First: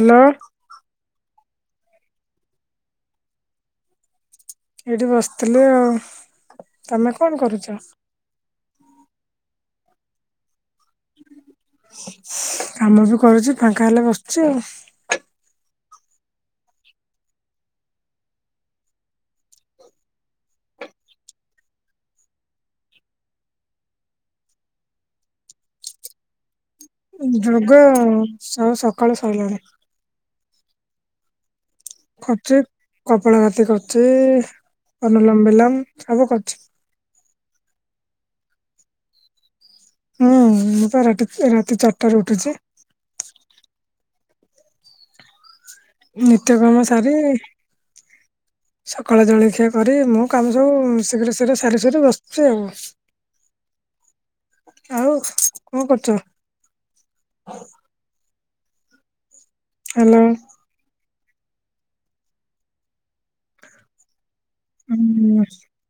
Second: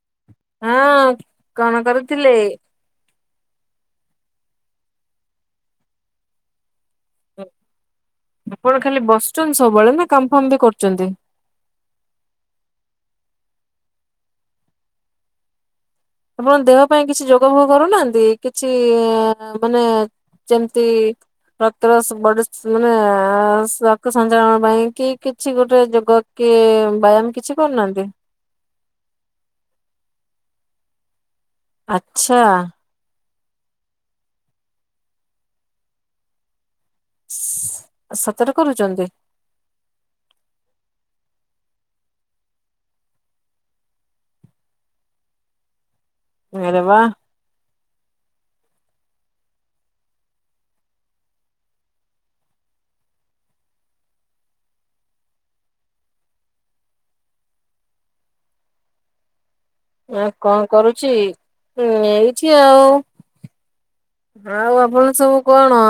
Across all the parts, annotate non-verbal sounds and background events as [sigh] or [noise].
Hello. ହଁ କଣ କରୁଥିଲେ? ଏଇଠି ବସିଥିଲି ଆଉ। ତମେ କଣ କରୁଚ? ଆପଣ ଖାଲି ବସୁଛନ୍ତି ସବୁବେଳେ ନା କାମ ଫାମ୍ ବି କରୁଚନ୍ତି। କାମ ବି କରୁଚି ଫାଙ୍କା ହେଲେ ବସୁଚି ଆଉ। ଆପଣ ଦେହ ପାଇଁ କିଛି ଯୋଗ ଫୋଗ କରୁନାହାନ୍ତି? କିଛି ମାନେ ଯେମିତି [unintelligible] ମାନେ ରକ୍ତ ସଞ୍ଚାଳନ ପାଇଁ କି କିଛି ଗୋଟେ ଯୋଗ? କି ବ୍ୟାୟାମ କିଛି ଯୋଗ କରୁନାହାନ୍ତି ସବୁ ସକାଳୁ ସଇଲାଣି। ଆଚ୍ଛା। କରୁଛି କପଳାଘାଟି କରୁଛି ଅନୁଲମ ବିଲମ ସବୁ କରୁଛି। ସତରେ କରୁଚନ୍ତି? ହୁଁ ମୁଁ ତ ରାତି ରାତି ଚାରିଟାର ଉଠୁଚି। ନିତ୍ୟ ଆରେ କାମ ବା ସାରି ସକାଳ ଜଳଖିଆ କରି ମୁଁ କାମ ସବୁ ଶୀଘ୍ର ଶୀଘ୍ର ସାରି ସୁରିି ବସଚି ଆଉ। ଆଉ କଣ କରୁଚ? ହ୍ୟାଲୋ ଆଉ କଣ କରୁଚି ଉଁ ଏଇଠି ଆଉ। ଆଉ ଆପଣ ସବୁ ଉଁ କଣ?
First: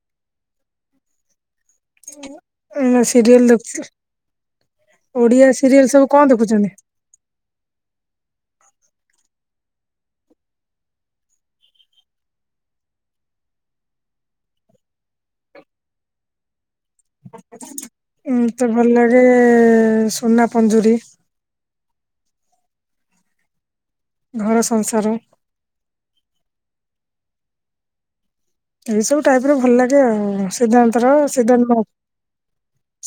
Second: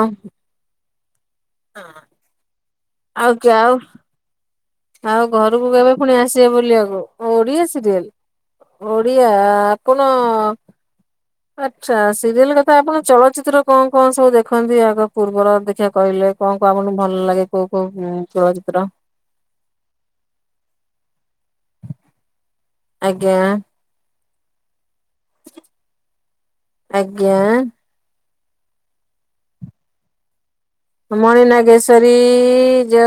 ଏଇନେ ଆଉ କି ସିରିୟଲ ଆଉ ଦେଖଚି। ଆଉ ଘରୁକୁ କେବେ ସବୁ ଫୁଣି କଣ ଆସିବେ ଦେଖୁଛନ୍ତି? ବୁଲିଆକୁ? ଓଡ଼ିଆ ସିରିଏଲ୍ ଓଡ଼ିଆ ଆପଣ ଆଚ୍ଛା ସିରିଏଲ କଥା ଆପଣ ଚଳଚ୍ଚିତ୍ର କଣ କଣ ସବୁ ଦେଖନ୍ତି ଆଗ ପୂର୍ବର ଦେଖିଆ କହିଲେ କଣ କଣ ଆପଣ ଭଲ ଲାଗେ କୋଉ କୋଉ ଉଁ ଚଳଚ୍ଚିତ୍ର? ଏ ସୁନା ପଞ୍ଜୁରୀ। ଆଜ୍ଞା। ଘର ସଂସାର। ଆଜ୍ଞା। ଏଇ ସବୁ ଟାଇପର ଭଲ ଲାଗେ ଆଉ। ସିଦ୍ଧାନ୍ତର ହଁ ମଣି ନାଗେଶ୍ବରୀ।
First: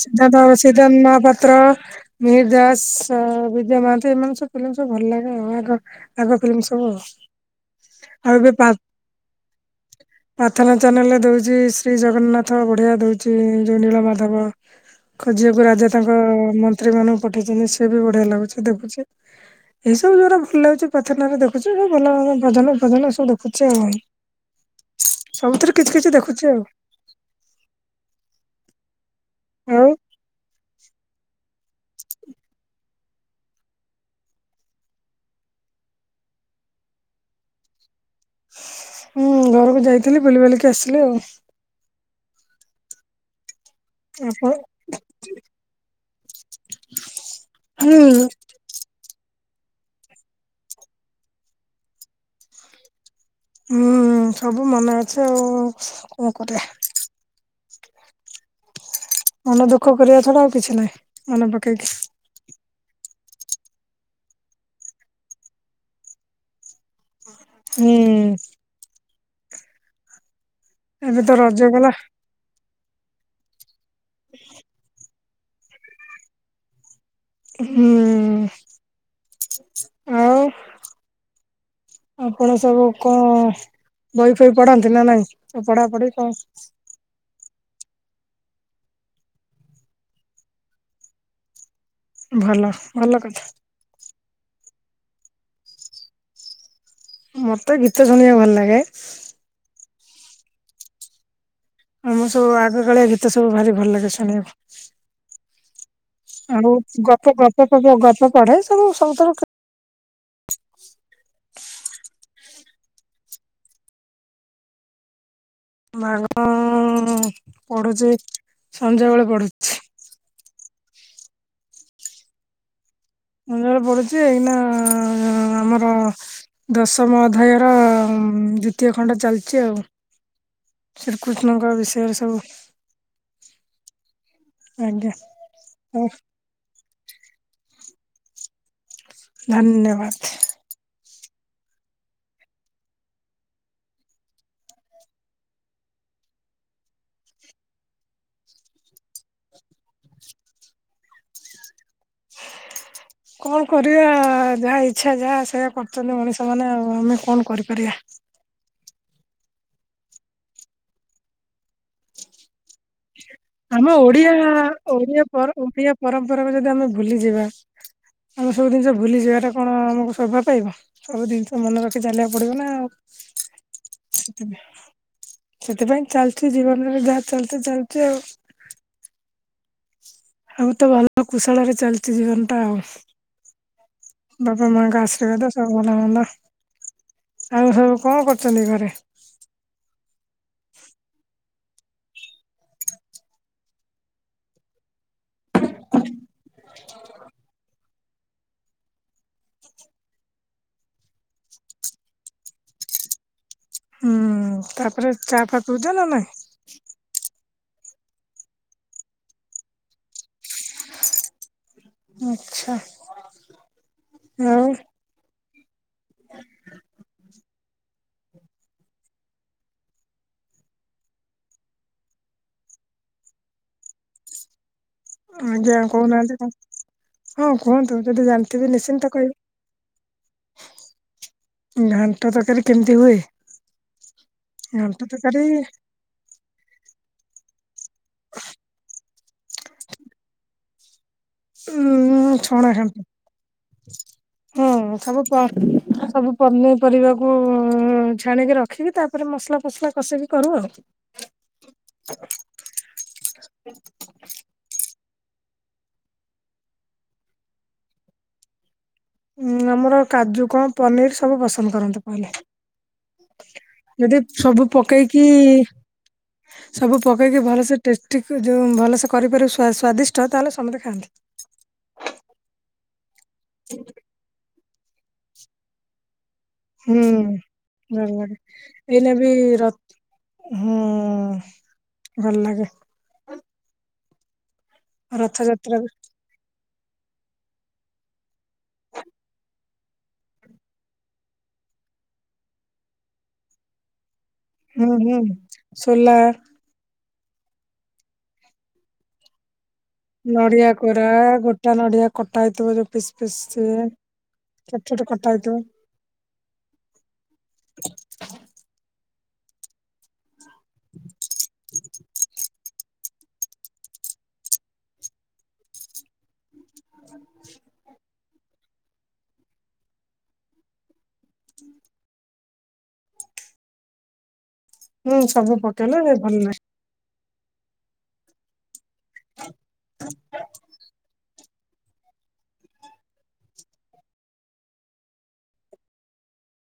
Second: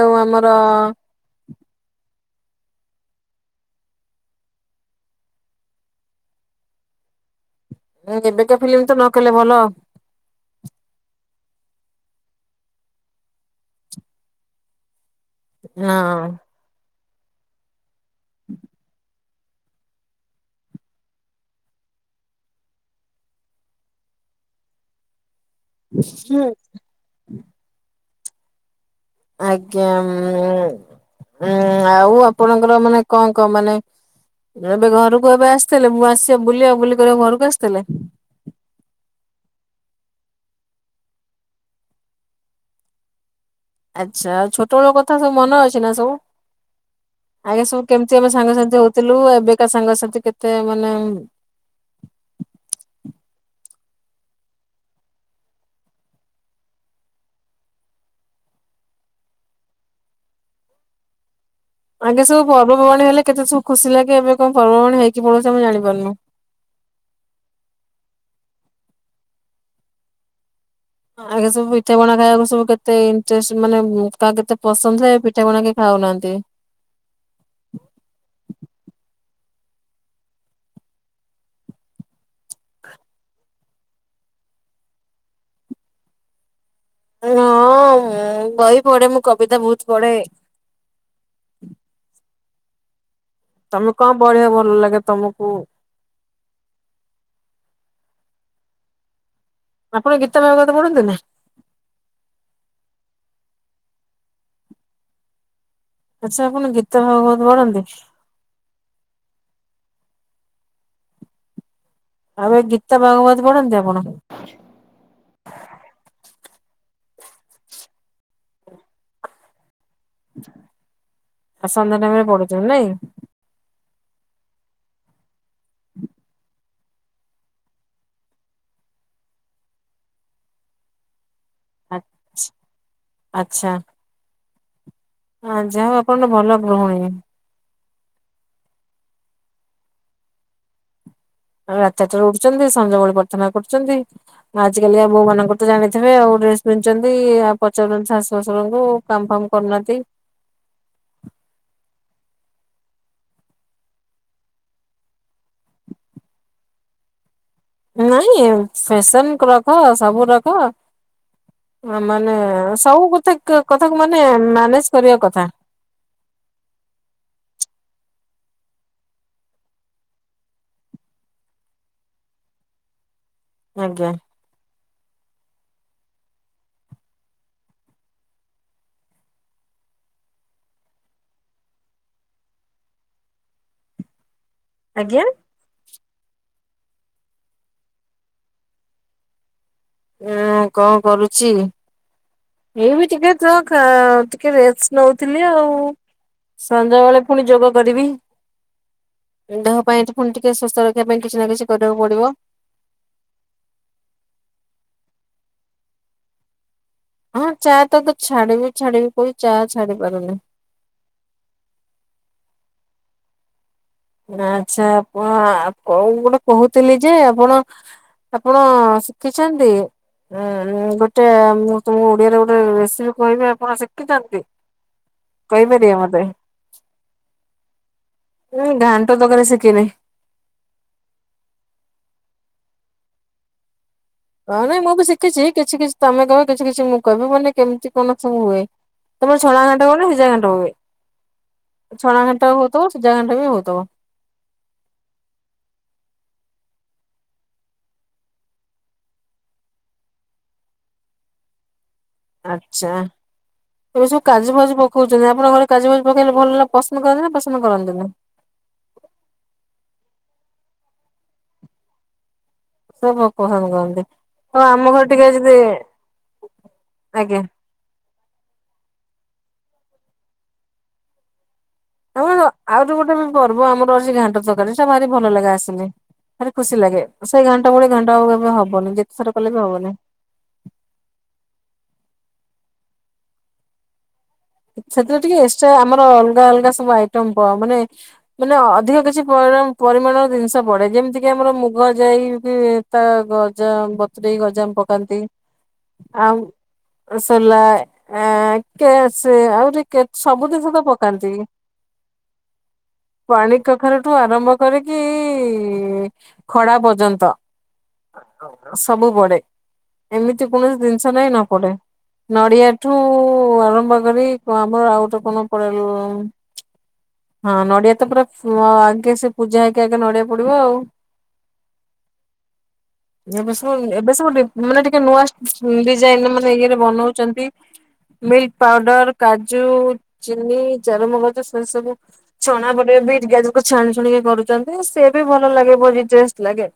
ସିଦ୍ଧାତ-ସିଦ୍ଧାନ୍ତ ମହାପାତ୍ର। ମିହିର ଦାସ ଅ ବିଜୟ ମହାନ୍ତି ଏମାନେ ସବୁ ଫିଲିମି ସବୁ ଭଲ ଲାଗେ ଆଉ ଆଗ ଆଗ ଫିଲ୍ମ ସବୁ ଆଉ। ହୁଁ ଆଉ ଏବେ ଏବେକା ପା ଫିଲ୍ମ ତ ନ କହିଲେ ଭଲ। ପ୍ରାର୍ଥନା ଚ୍ୟାନେଲରେ ଦଉଚି ଶ୍ରୀ ଜଗନ୍ନାଥ ବଢିଆ ଦଉଚି ଯୋଉ ନୀଳମାଧବ ଖୋଜିଆକୁ ରାଜା ତାଙ୍କ ମନ୍ତ୍ରୀ ମାନଙ୍କୁ ପଠେଇଚନ୍ତି ସେ ବି ବଢିଆ ଲାଗୁଛି ଦେଖୁଛି। ଏଇ ସବୁ ଯୋଉଗୁରା ଭଲ ଲାଗୁଚି ପ୍ରାର୍ଥନାରେ ଦେଖୁଚି ଯୋଉ ଭଲ ଭଲ ଭଜନ ଫଜନ ସବୁ ଦେଖୁଛି ଆଉ। ସବୁଥିରୁ କିଛି କିଛି ଦେଖୁଚି ଆଉ। ଆଉ ଆଜ୍ଞା ଉଁ ଉଁ ଆଉ ଆପଣଙ୍କର ମାନେ କଣ କଣ ମାନେ ଏବେ ଘରୁକୁ ଏବେ ଆସିଥିଲେ ମାସେ ବୁଲିଆ ବୁଲି କରିଆକୁ ଘରୁକୁ ଆସିଥିଲେ? ହୁଁ ଘରୁକୁ ଯାଇଥିଲି ବୁଲି ବାଲିକି ଆସିଲି ଆଉ। ଆପଣ ଆଚ୍ଛା ଆଉ ଛୋଟବେଳ କଥା ସବୁ ମନେ ଅଛି ନା ସବୁ? ଆଜ୍ଞା ସବୁ ହୁଁ କେମତି ଆମେ ସାଙ୍ଗସାଥି ହଉଥିଲୁ ଏବେକା ସାଙ୍ଗସାଥି କେତେ ମାନେ ଉଁ ହୁଁ ହୁଁ ସବୁ ମନେ ଅଛି ଆଉ କଣ କରିବା। ମନ ଦୁଃଖ କରିବା ଛଡା ଆଉ କିଛି ନାହିଁ ମନେ ପକେଇକି। ଆଗେ ସବୁ ପର୍ବ ପର୍ବାଣୀ ହେଲେ କେତେ ସବୁ ଖୁସି ଲାଗେ ଏବେ କଣ ପର୍ବ ପର୍ବାଣୀ ହେଇକି ପଳଉଛି ଆମ ଜାଣିପାରୁନୁ। ହୁଁ। ଏବେ ତ ଆଗ ରଜ ସବୁ ଗଲା ପିଠା ପଣା ଖାଇଆକୁ ସବୁ କେ କେତେ ଇଣ୍ଟେଷ୍ଟ ମାନେ ଉଁ କାହାକୁ କେତେ ପସନ୍ଦ ଥାଏ ପିଠା ପଣା କିଏ ଖାଉନାହାନ୍ତି। ହୁଁ ଆଉ ଆପଣ ସବୁ କଣ ବହି ଫହି ପଢାନ୍ତି ନା ନାଇଁ ପଢା ପଢି କଣ? ହଁ ମୁଁ ବହି ପଢେ ମୁଁ କବିତା ବହୁତ ପଢେ। ଭଲ ଭଲ କଥା। ତମେ କଣ ପଢିଆ ଭଲ ଲାଗେ ତମୁକୁ? ମତେ ଗୀତ ଶୁଣିଆକୁ ଭଲ ଲାଗେ। ଆପଣ ଗୀତା ଭାଗଗତ ପଢନ୍ତିନି? ମୁଁ ସବୁ ଆଗ କାଳିଆ ଗୀତ ସବୁ ଭାରି ଭଲ ଲାଗେ ଶୁଣିଆକୁ। ଆଚ୍ଛା ଆପଣ ଆଉ ଗୀତା ମୁଁ ଗପ ଭାଗବତ ଫପ ପଢନ୍ତି? ପଢେ ଆଉ ଗପ ପଢେ ସବୁ ସବୁତ ଆଉ ଏ ଗୀତା ଭାଗବତ ପଢନ୍ତି ଆପଣ? ଭାଗ ପଢୁଛି ସଞ୍ଜ ବେଳେ ପଢୁଛି। ଆଉ ସନ୍ଧ୍ୟା ଟାଇମରେ ପଢୁଚ ନାଇଁ? ସନ୍ଧ୍ୟାବେଳେ ପଡୁଛି ଏଇନା ଆମର ଦଶମ ଅଧ୍ୟାୟର ଦ୍ଵିତୀୟ ଖଣ୍ଡ ଚାଲିଛି ଆଉ। ଶ୍ରୀକୃଷ୍ଣଙ୍କ ବିଷୟରେ ସବୁ ଆଚ୍ଛା। ଆଜ୍ଞା। ହଁ ଯାହା ହଉ ଆପଣଙ୍କ ଭଲ ଗୃହଣୀ। ଧନ୍ୟବାଦ। ରାତିଚାରିଟାରୁ ଉଠୁଚନ୍ତି ସଞ୍ଜବେଳେ ପ୍ରାର୍ଥନା କରୁଛନ୍ତି। ଆଜିକାଲି ଆ ବୋଉ ମାନଙ୍କୁ ତ ଜାଣିଥିବେ ଆଉ ଡ୍ରେସ ପିନ୍ଧୁଛନ୍ତି ଆଉ ପଚାରୁଛନ୍ତି ଶାଶୁ ଶାଶୁରଙ୍କୁ। କାମ ଫାମ କରୁନାହାନ୍ତି। କଣ କରିବା ଯାହା ଇଛା ଯାହା ସେଇଆ କରୁଛନ୍ତି ମଣିଷ ମାନେ ଆଉ ଆମେ କଣ କରିବୁ। ନାଇଁ ଫେସନ କ ରଖ ସବୁ ରଖ ମାନେ ସବୁ କଥା ଆମ କଥାକୁ ମାନେ ଓଡିଆ ମ୍ୟାନେଜ ଓଡିଆ କରିବା କଥା। ଓଡିଆ ପରମ୍ପରାକୁ ଯଦି ଆମେ ଭୁଲିଯିବା ଆମେ ସବୁ ଜିନିଷ ଭୁଲିଯିବାଟା କଣ ଆମକୁ ସୋଭା ପାଇବ। ସବୁ ଜିନିଷ ମନେ ରଖି ଚାଲିବାକୁ ପଡିବ ନା ଆଉ। ଆଜ୍ଞା ସେଥିପାଇଁ ଚାଲିଛି ଜୀବନରେ ଯାହା ଚାଲଚ ଚାଲଛି ଆଉ। [inaudible] ଆଉ ତ ଭଲ କୁଶଳ ରେ ଚାଲିଛି ଜୀବନ ଟା ଆଉ। ବାପା ମାଙ୍କ ଆଜ୍ଞା ଆଶୀର୍ବାଦ ଆଉ ଭଲ ମନ୍ଦ ଆଉ ସବୁ କଣ କରୁଚନ୍ତି ଘରେ? ହୁଁ କଣ କରୁଚି? ଏଇ ବି ଟିକେ ତ ଟିକେ ରେଷ୍ଟ ନଉଥିଲି ଆଉ। ସଞ୍ଜବେଳେ ଫୁଣି ଯୋଗ କରିବି। ଦେହ ପାଇଁ ପୁଣି ଟିକେ ସୁସ୍ଥ ରଖିବା ପାଇଁ କିଛି ନା କିଛି କରିବାକୁ ପଡିବ। ହୁଁ ତାପରେ ଚା ଫା ପିଉଚ ନା ନାଇଁ? ହଁ ଚା ତ ଛାଡିବି ଛାଡିବି କହିି ଚା ଛାଡି ପାରୁନି। ଆଚ୍ଛା ଆଉ ଆଚ୍ଛା ପ ଗୋଟେ କହୁଥିଲି ଯେ ଆପଣ ଆପଣ ଶିଖିଛନ୍ତି? ଉଁ ଗୋଟେ ମୁଁ ତମକୁ ଓଡିଆରେ ଗୋଟେ ରେସିପି କହିବି ଆପଣ ଶିଖିଚନ୍ତି? ଆଜ୍ଞା କହୁନାହାନ୍ତି କଣ ହଁ କୁହନ୍ତୁ ଯଦି ମୁଁ ଜାଣିଥିବେ ଘାଣ୍ଟ ନିଶ୍ଚିନ୍ତ କହିବି। ତରକାରୀ ଶିଖିନି। ଘାଣ୍ଟ ତରକାରୀ କେମିତି ହୁଏ? ହଁ ନାଇଁ ମୁଁ ଘାଣ୍ଟ ବି ତରକାରୀ ଶିଖିଛି କିଛି କିଛି ତମେ କହିବ କିଛି କିଛି ମୁଁ କହିବି ମାନେ କେମିତି କଣ ସବୁ ହୁଏ। ତମର ଛଣା ଘାଣ୍ଟ ହୁଏ ନା ସିଝ ଘାଣ୍ଟ ହୁଏ ଛଣା ଘାଣ୍ଟ ହଉଥିବ ସିଝା ଘାଣ୍ଟ ବି ହଉଥବ। ହଁ ସବୁ ପ ସବୁ ପନିପରିବାକୁ ଛାଣିକି ରଖିକି ତା ତାପରେ ମସଲା ଫସଲା କଷିକି କରୁ ଆଉ। ଆଚ୍ଛା ଏ ଯୋଉ କାଜୁ ଫାଜୁ ପକଉଚନ୍ତି ଆପଣଙ୍କ ଘରେ କାଜୁ ମଞ୍ଜି ପକେଇଲେ ଭଲ ପସନ୍ଦ କରନ୍ତି ନା ପସନ୍ଦ କରନ୍ତି ନା ଉଁ ଆମର କାଜୁ କଣ ପନିର ସବୁ ପସନ୍ଦ କରନ୍ତି କହିଲେ। ସବୁ ପସନ୍ଦ କରନ୍ତି। ଯଦି ଆଉ ସବୁ ଆମ ଘରେ ପକେଇକି ଟିକେ ଯଦି ସବୁ ଆଜ୍ଞା। ପକେଇକି ଭଲସେ ଟେଷ୍ଟିକ୍ ଯୋଉ ଭଲସେ କରିପାରିବ ସ୍ଵାଦିଷ୍ଟ ତାହେଲେ ସମସ୍ତେ ଖାଆନ୍ତି। ଆମର ଆଉରି ଗୋଟେ ବି ପର୍ବ ଆମର ଅଛି ଘାଣ୍ଟ ତରକାରୀ ସେ ଭାରି ଭଲ ଲାଗେ ଆସିଲେ। ଭାରି ଖୁସି ହୁଁ ଲାଗେ ସେଇ ଘାଣ୍ଟ ଭଳି ଭଲ ଘାଣ୍ଟ ଆଉ ଲାଗେ। କେବେ ହବନି ଏଇନା ଯେତେ ଥର କଲେ ର ବି ହବନି। ହୁଁ ଭଲ ଲାଗେ। ସେଥିରେ ଟିକେ ଏଷ୍ଟେରା ରଥଯାତ୍ରା ବି ଆମର ଅଲଗା ଅଲଗା ସବୁ ଆଇଟମ୍ ମାନେ ମାନେ ଅଧିକ କିଛି ପର ପରିମାଣର ଜିନିଷ ପଡେ ଯେମିତି କିି ଆମର ମୁଗ ଯାଇ ହୁଏ। ତା ଗଜା ବତୁରେଇ ଗଜାମ୍ ହୁଁ ପକାନ୍ତି ହୁଁ। ସୋଲା ଆଉ ସୋଲା ଆ କେ ସେ ଆହୁରି କେ ସବୁ ଜିନିଷ ନଡ଼ିଆ ତ କୋରା ପକାନ୍ତି ଗୋଟା ନଡ଼ିଆ କଟାଥିବ ଯଉ ପିସ୍ ପିସ୍ ପାଣି ସେ କଖାରୁଠୁ ଆରମ୍ଭ ଛୋଟ କରିକି ଛୋଟ କଟା ହେଇଥିବ। ଖଡା ପର୍ଯ୍ୟନ୍ତ ସବୁ ପଡେ। ଏମିତି କୌଣସି ଜିନିଷ ନାଇଁ ନ ପଡେ ନଡିଆ ଠୁ ଆରମ୍ଭ ପଡେବି ଆମର ଆଉ ଗୋଟେ କଣ ପଡେଲୋ ହଁ ନଡିଆ ତ ପୁରା ହ ଆଉ ଆଗେ ସେ ପୂଜା ହେଇକି ଆଗେ ନଡିଆ ପଡିବ ଆଉ। ଏବେଶବୁ ଏବେଶବୁ ଡି ମାନେ ଟିକେ ହୁଁ ନୂଆ ସବୁ ପକେଇଲେ ଡିଜାଇନ ଭଲ ମାନେ ଲାଗେ ଇଏରେ ବନଉଚନ୍ତି। ମି ପାଉଡର କାଜୁ ଚିନି ଚାରୁମଗଜ ସେ ସବୁ ଛଣା ପଡିବ ବି ପିଆଜକୁ ଛାଣି ଛୁଣିକି କରୁଚନ୍ତି ସେ ବି ଭଲ ଲାଗେ ବଢିଟେଷ୍ଟେ ଲାଗେ।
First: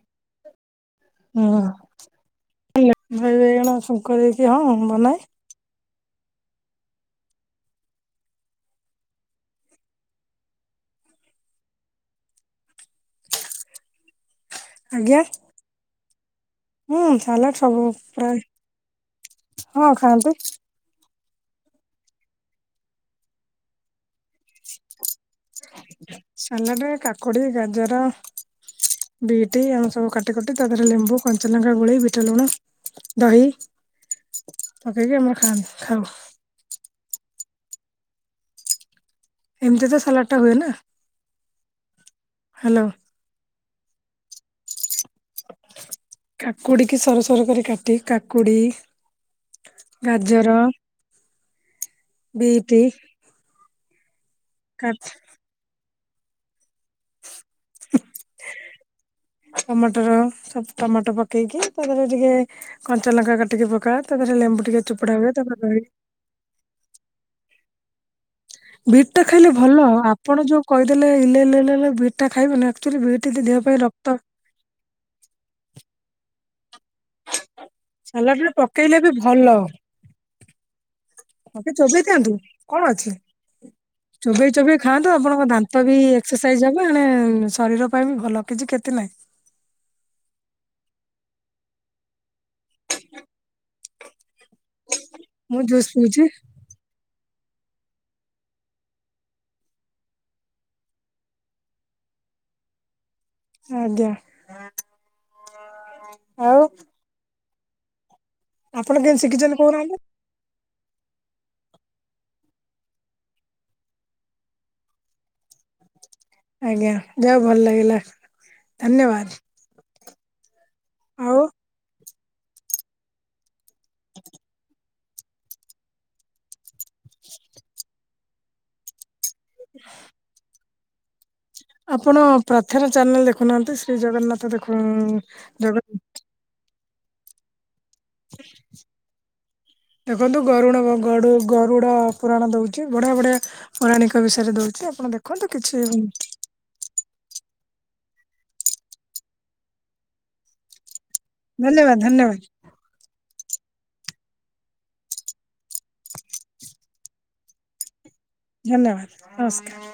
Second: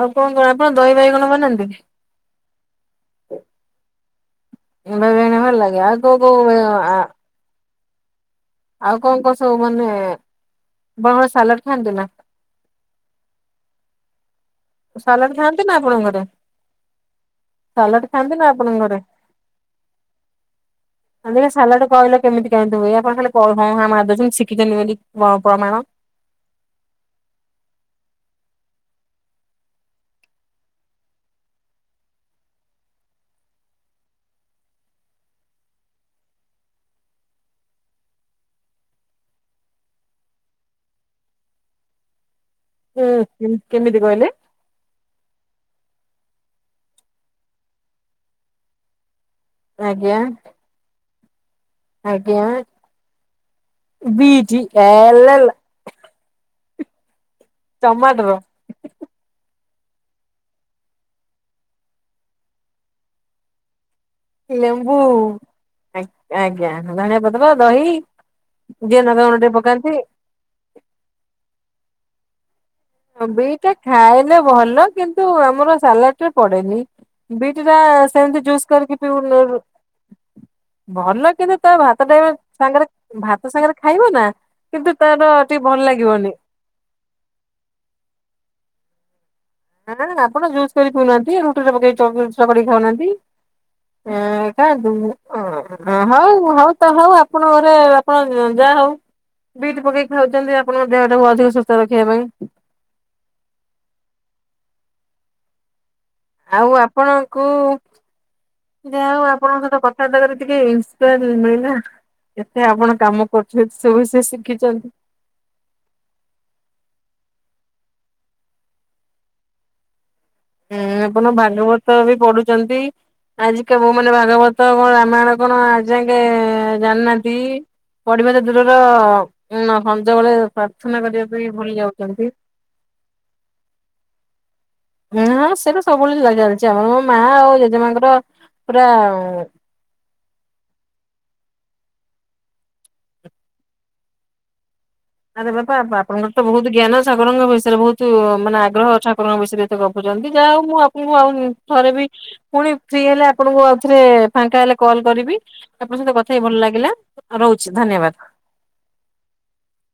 ଆଉ କଣ କଣ ଆପଣ ଦହି ବାଇଗଣ ବନାନ୍ତି? ହଁ ହହିବାଇଗଣ ସଙ୍କଲ୍ ଦେଇ ଦହି ବାଇଗଣ ଭଲ ଲାଗେ ଆଉ କୋଉ କୋଉ ଆ ଆଉ କଣ କଣ ସବୁ ମାନେ ବୋହ ସାଲାଡ୍ ଖାଆନ୍ତି ନା। ଆଜ୍ଞା ସାଲାଡ୍ ଖାଆନ୍ତି ନା ଆପଣଙ୍କ ଘରେ। ହୁଁ ସାଲାଡ୍ ସବୁ ସାଲାଡ ଖାଆନ୍ତି ପ୍ରାୟେ ନା ଆପଣଙ୍କ ଘରେ? ହଁ ଖାଆନ୍ତି। ସାଲାଡ୍ କହିଲେ କେମିତି କେମିତି ହୁଏ ଆପଣ ଖାଲି ହଁ ହାଁ ମାଦୋଉଚନ୍ତି ଶିଖିଛନ୍ତିି ବୋଲି ପ୍ରମାଣ। ସାଲାଡ୍ ରେ କାକୁଡି, ଗାଜର ବୀଟି ଆମେ ସବୁ କାଟାକଟିି ତାଦେହରେ ଲେମ୍ବୁ କଞ୍ଚାଲଙ୍କା ଗୋଳେଇ ବିଟ ଲୁଣ ଦହି ପକେଇକି ଆମର ଖାଆନ୍ତି ଖାଉ। ଏମତି ତ ସାଲାଟ ଟା ହୁଏନା ହ୍ୟାଲୋ। ହୁ କେମିତି କହିଲେ? କାକୁଡି କି ସରୁ ସରୁ କରି କାଟି କାକୁଡି ଆଜ୍ଞା ଗାଜର ଆଜ୍ଞା ବିଟି ବିଚ୍ କା ଆଲାଲା। ଟମାଟର। ଟମାଟୋର ସବ ଟମାଟୋ ପକେଇକି ତାପରେ ଟିକେ କଞ୍ଚା ଲଙ୍କା କାଟିକି ପକା ତା ପରେ ଲେମ୍ବୁ ଟିକେ ଚୋପଡ଼ା ହୁଏ ତା କ ଆଜ୍ଞା ଧନିଆ ପତ୍ର ଦହି ଯିଏ ଭିଟ ଲଙ୍କା ଟା ଗୁଣ୍ଡ ଖାଇଲେ ଟିକେ ଭଲ ପକାନ୍ତି। ଆପଣ ଯୋଉ କହିଦେଲେ ଇଲେଲେ ଭିଟ ଟା ଖାଇବେ ନା। ଆଚୁଆଲି ଭ ଦେହ ବିଟା ପାଇଁ ରକ୍ତ ଖାଇଲେ ଭଲ କିନ୍ତୁ ଆମର ସାଲାଡରେ ପଡେନି। ବିଟିଟା ସେମିତ୍ ସାଲାଡରେ ଜ୍ୟୁସ୍ ପକେଇଲେ କରକି ପିଉନର୍। ମତେ ଚୋବେଇ ଦିଅନ୍ତୁ ସାଙ୍ଗରେ କଣ ଅଛି ଭାତ ସାଙ୍ଗରେ ଖାଇବ ନା ଚୋବେଇ ଚୋବେଇ କିନ୍ତୁ ଖାଆନ୍ତୁ ତାର ଆପଣଙ୍କ ଟିକେ ଭଲ ଦାନ୍ତ ବି ଲାଗିବନି। ଏକ୍ସସାଇଜ ହେବ ଏଣେ ଶରୀର ପାଇଁ ବି ଭଲ କିଛି କ୍ଷତି ନାହିଁ। ନାନା ନା ଆପଣ ଜୁସ୍ କରି ପିଉନାହାନ୍ତି ରୁଟିରେ ପକେଇ ଚକୋଡେଇକି ଛୁଆ କରି ଖାଉନାହାନ୍ତି। [unintelligible] ଆପଣ ମୁଁ ଜୁସ୍ ପିଉଛି ଘରେ ଆପଣ ଯାହା ହଉ। ବିଟ୍ ପକେଇକ ଖାଉଛନ୍ତି ଆପଣଙ୍କ ଦେହ ଟାକୁ ଅଧିକ ସୁସ୍ଥ ରଖିବା ପାଇଁ। ଆଜ୍ଞା। ଆଉ ଆପଣଙ୍କୁ ଆପଣ ଯାଉ କେମିତି ଶିଖିଛନ୍ତି ଆପଣଙ୍କ ସହିତ କହୁନାହାନ୍ତି? କଥାବାର୍ତ୍ତା କରି ଟିକେ ମିଳିନା ଏତେ ଆପଣ କାମ କରୁଛନ୍ତି ସ ବି ସେ ଶିଖିଛନ୍ତି। ଆଜ୍ଞା ଯାାଉ ଭଲ ଲାଗିଲା ଧନ୍ୟବାଦ। ହୁଁ ଆପଣ ଆଉ ଭାଗବତ ବି ପଢୁଛନ୍ତି। ଆଜ କା ବୋଉ ମାନେ ଭାଗବତ କଣ ରାମାୟଣ କଣ ଆଁଜକେ ଜାଣିନାହାନ୍ତି। ପଡିବାର ଦୂରର ଉ ସଞ୍ଜାବେଳେ ପ୍ରାର୍ଥନା କରିବା ପାଇଁ ଭୁଲି ଯାଉଛନ୍ତି। ପ୍ରଥର ଚ୍ୟାନେଲ ଦେଖୁନାହାନ୍ତି ଶ୍ରୀ ଜଗନ୍ନାଥ ଦେ ହ ହଁ ସେଟା ସବୁବେଳେ ଲାଗି ଚାଲିଛି ଆମର ମୋ ମା ଆଉ ଜେଜେମାଙ୍କର ପୁରା ଦେଖନ୍ତୁ ଗରୁଣକ ଗଡୁ ଗରୁଡ଼ ପୁରାଣ ଦେଉଛି ବଢ଼ିଆ ବଢ଼ିଆ ପୌରାଣିକ ବିଷୟରେ ଦଉଛି ଆପଣ ଦେ ଆରେ ବାପା ଆପ ଆପଣଙ୍କର ତ ବହୁତ ଜ୍ଞାନ ସାଗରଙ୍କ ବିଷୟରେ ବହୁତ ମାନେ ଆଗ୍ରହ ଠାକୁରଙ୍କ ବିଷୟରେ ଏତେ ଗପୁଚନ୍ତି। ଯାହା ହଉ ମୁଁ ମୁଁ ଆଉ ଧନ୍ୟବାଦ ଥରେ ବି ଧନ୍ୟବାଦ ପୁଣି ଫ୍ରି ହେଲେ ଆପଣଙ୍କୁ ଆଉଥରେ ଫାଙ୍କା ହେଲେ କଲ୍ କରିବି। ଆପଣଙ୍କ ସହିତ କଥା ହେଇ ଭଲ ଲାଗିଲା, ରହୁଛି ଧନ୍ୟବାଦ। ହ୍ୟାଲୋ, ନମସ୍କାର।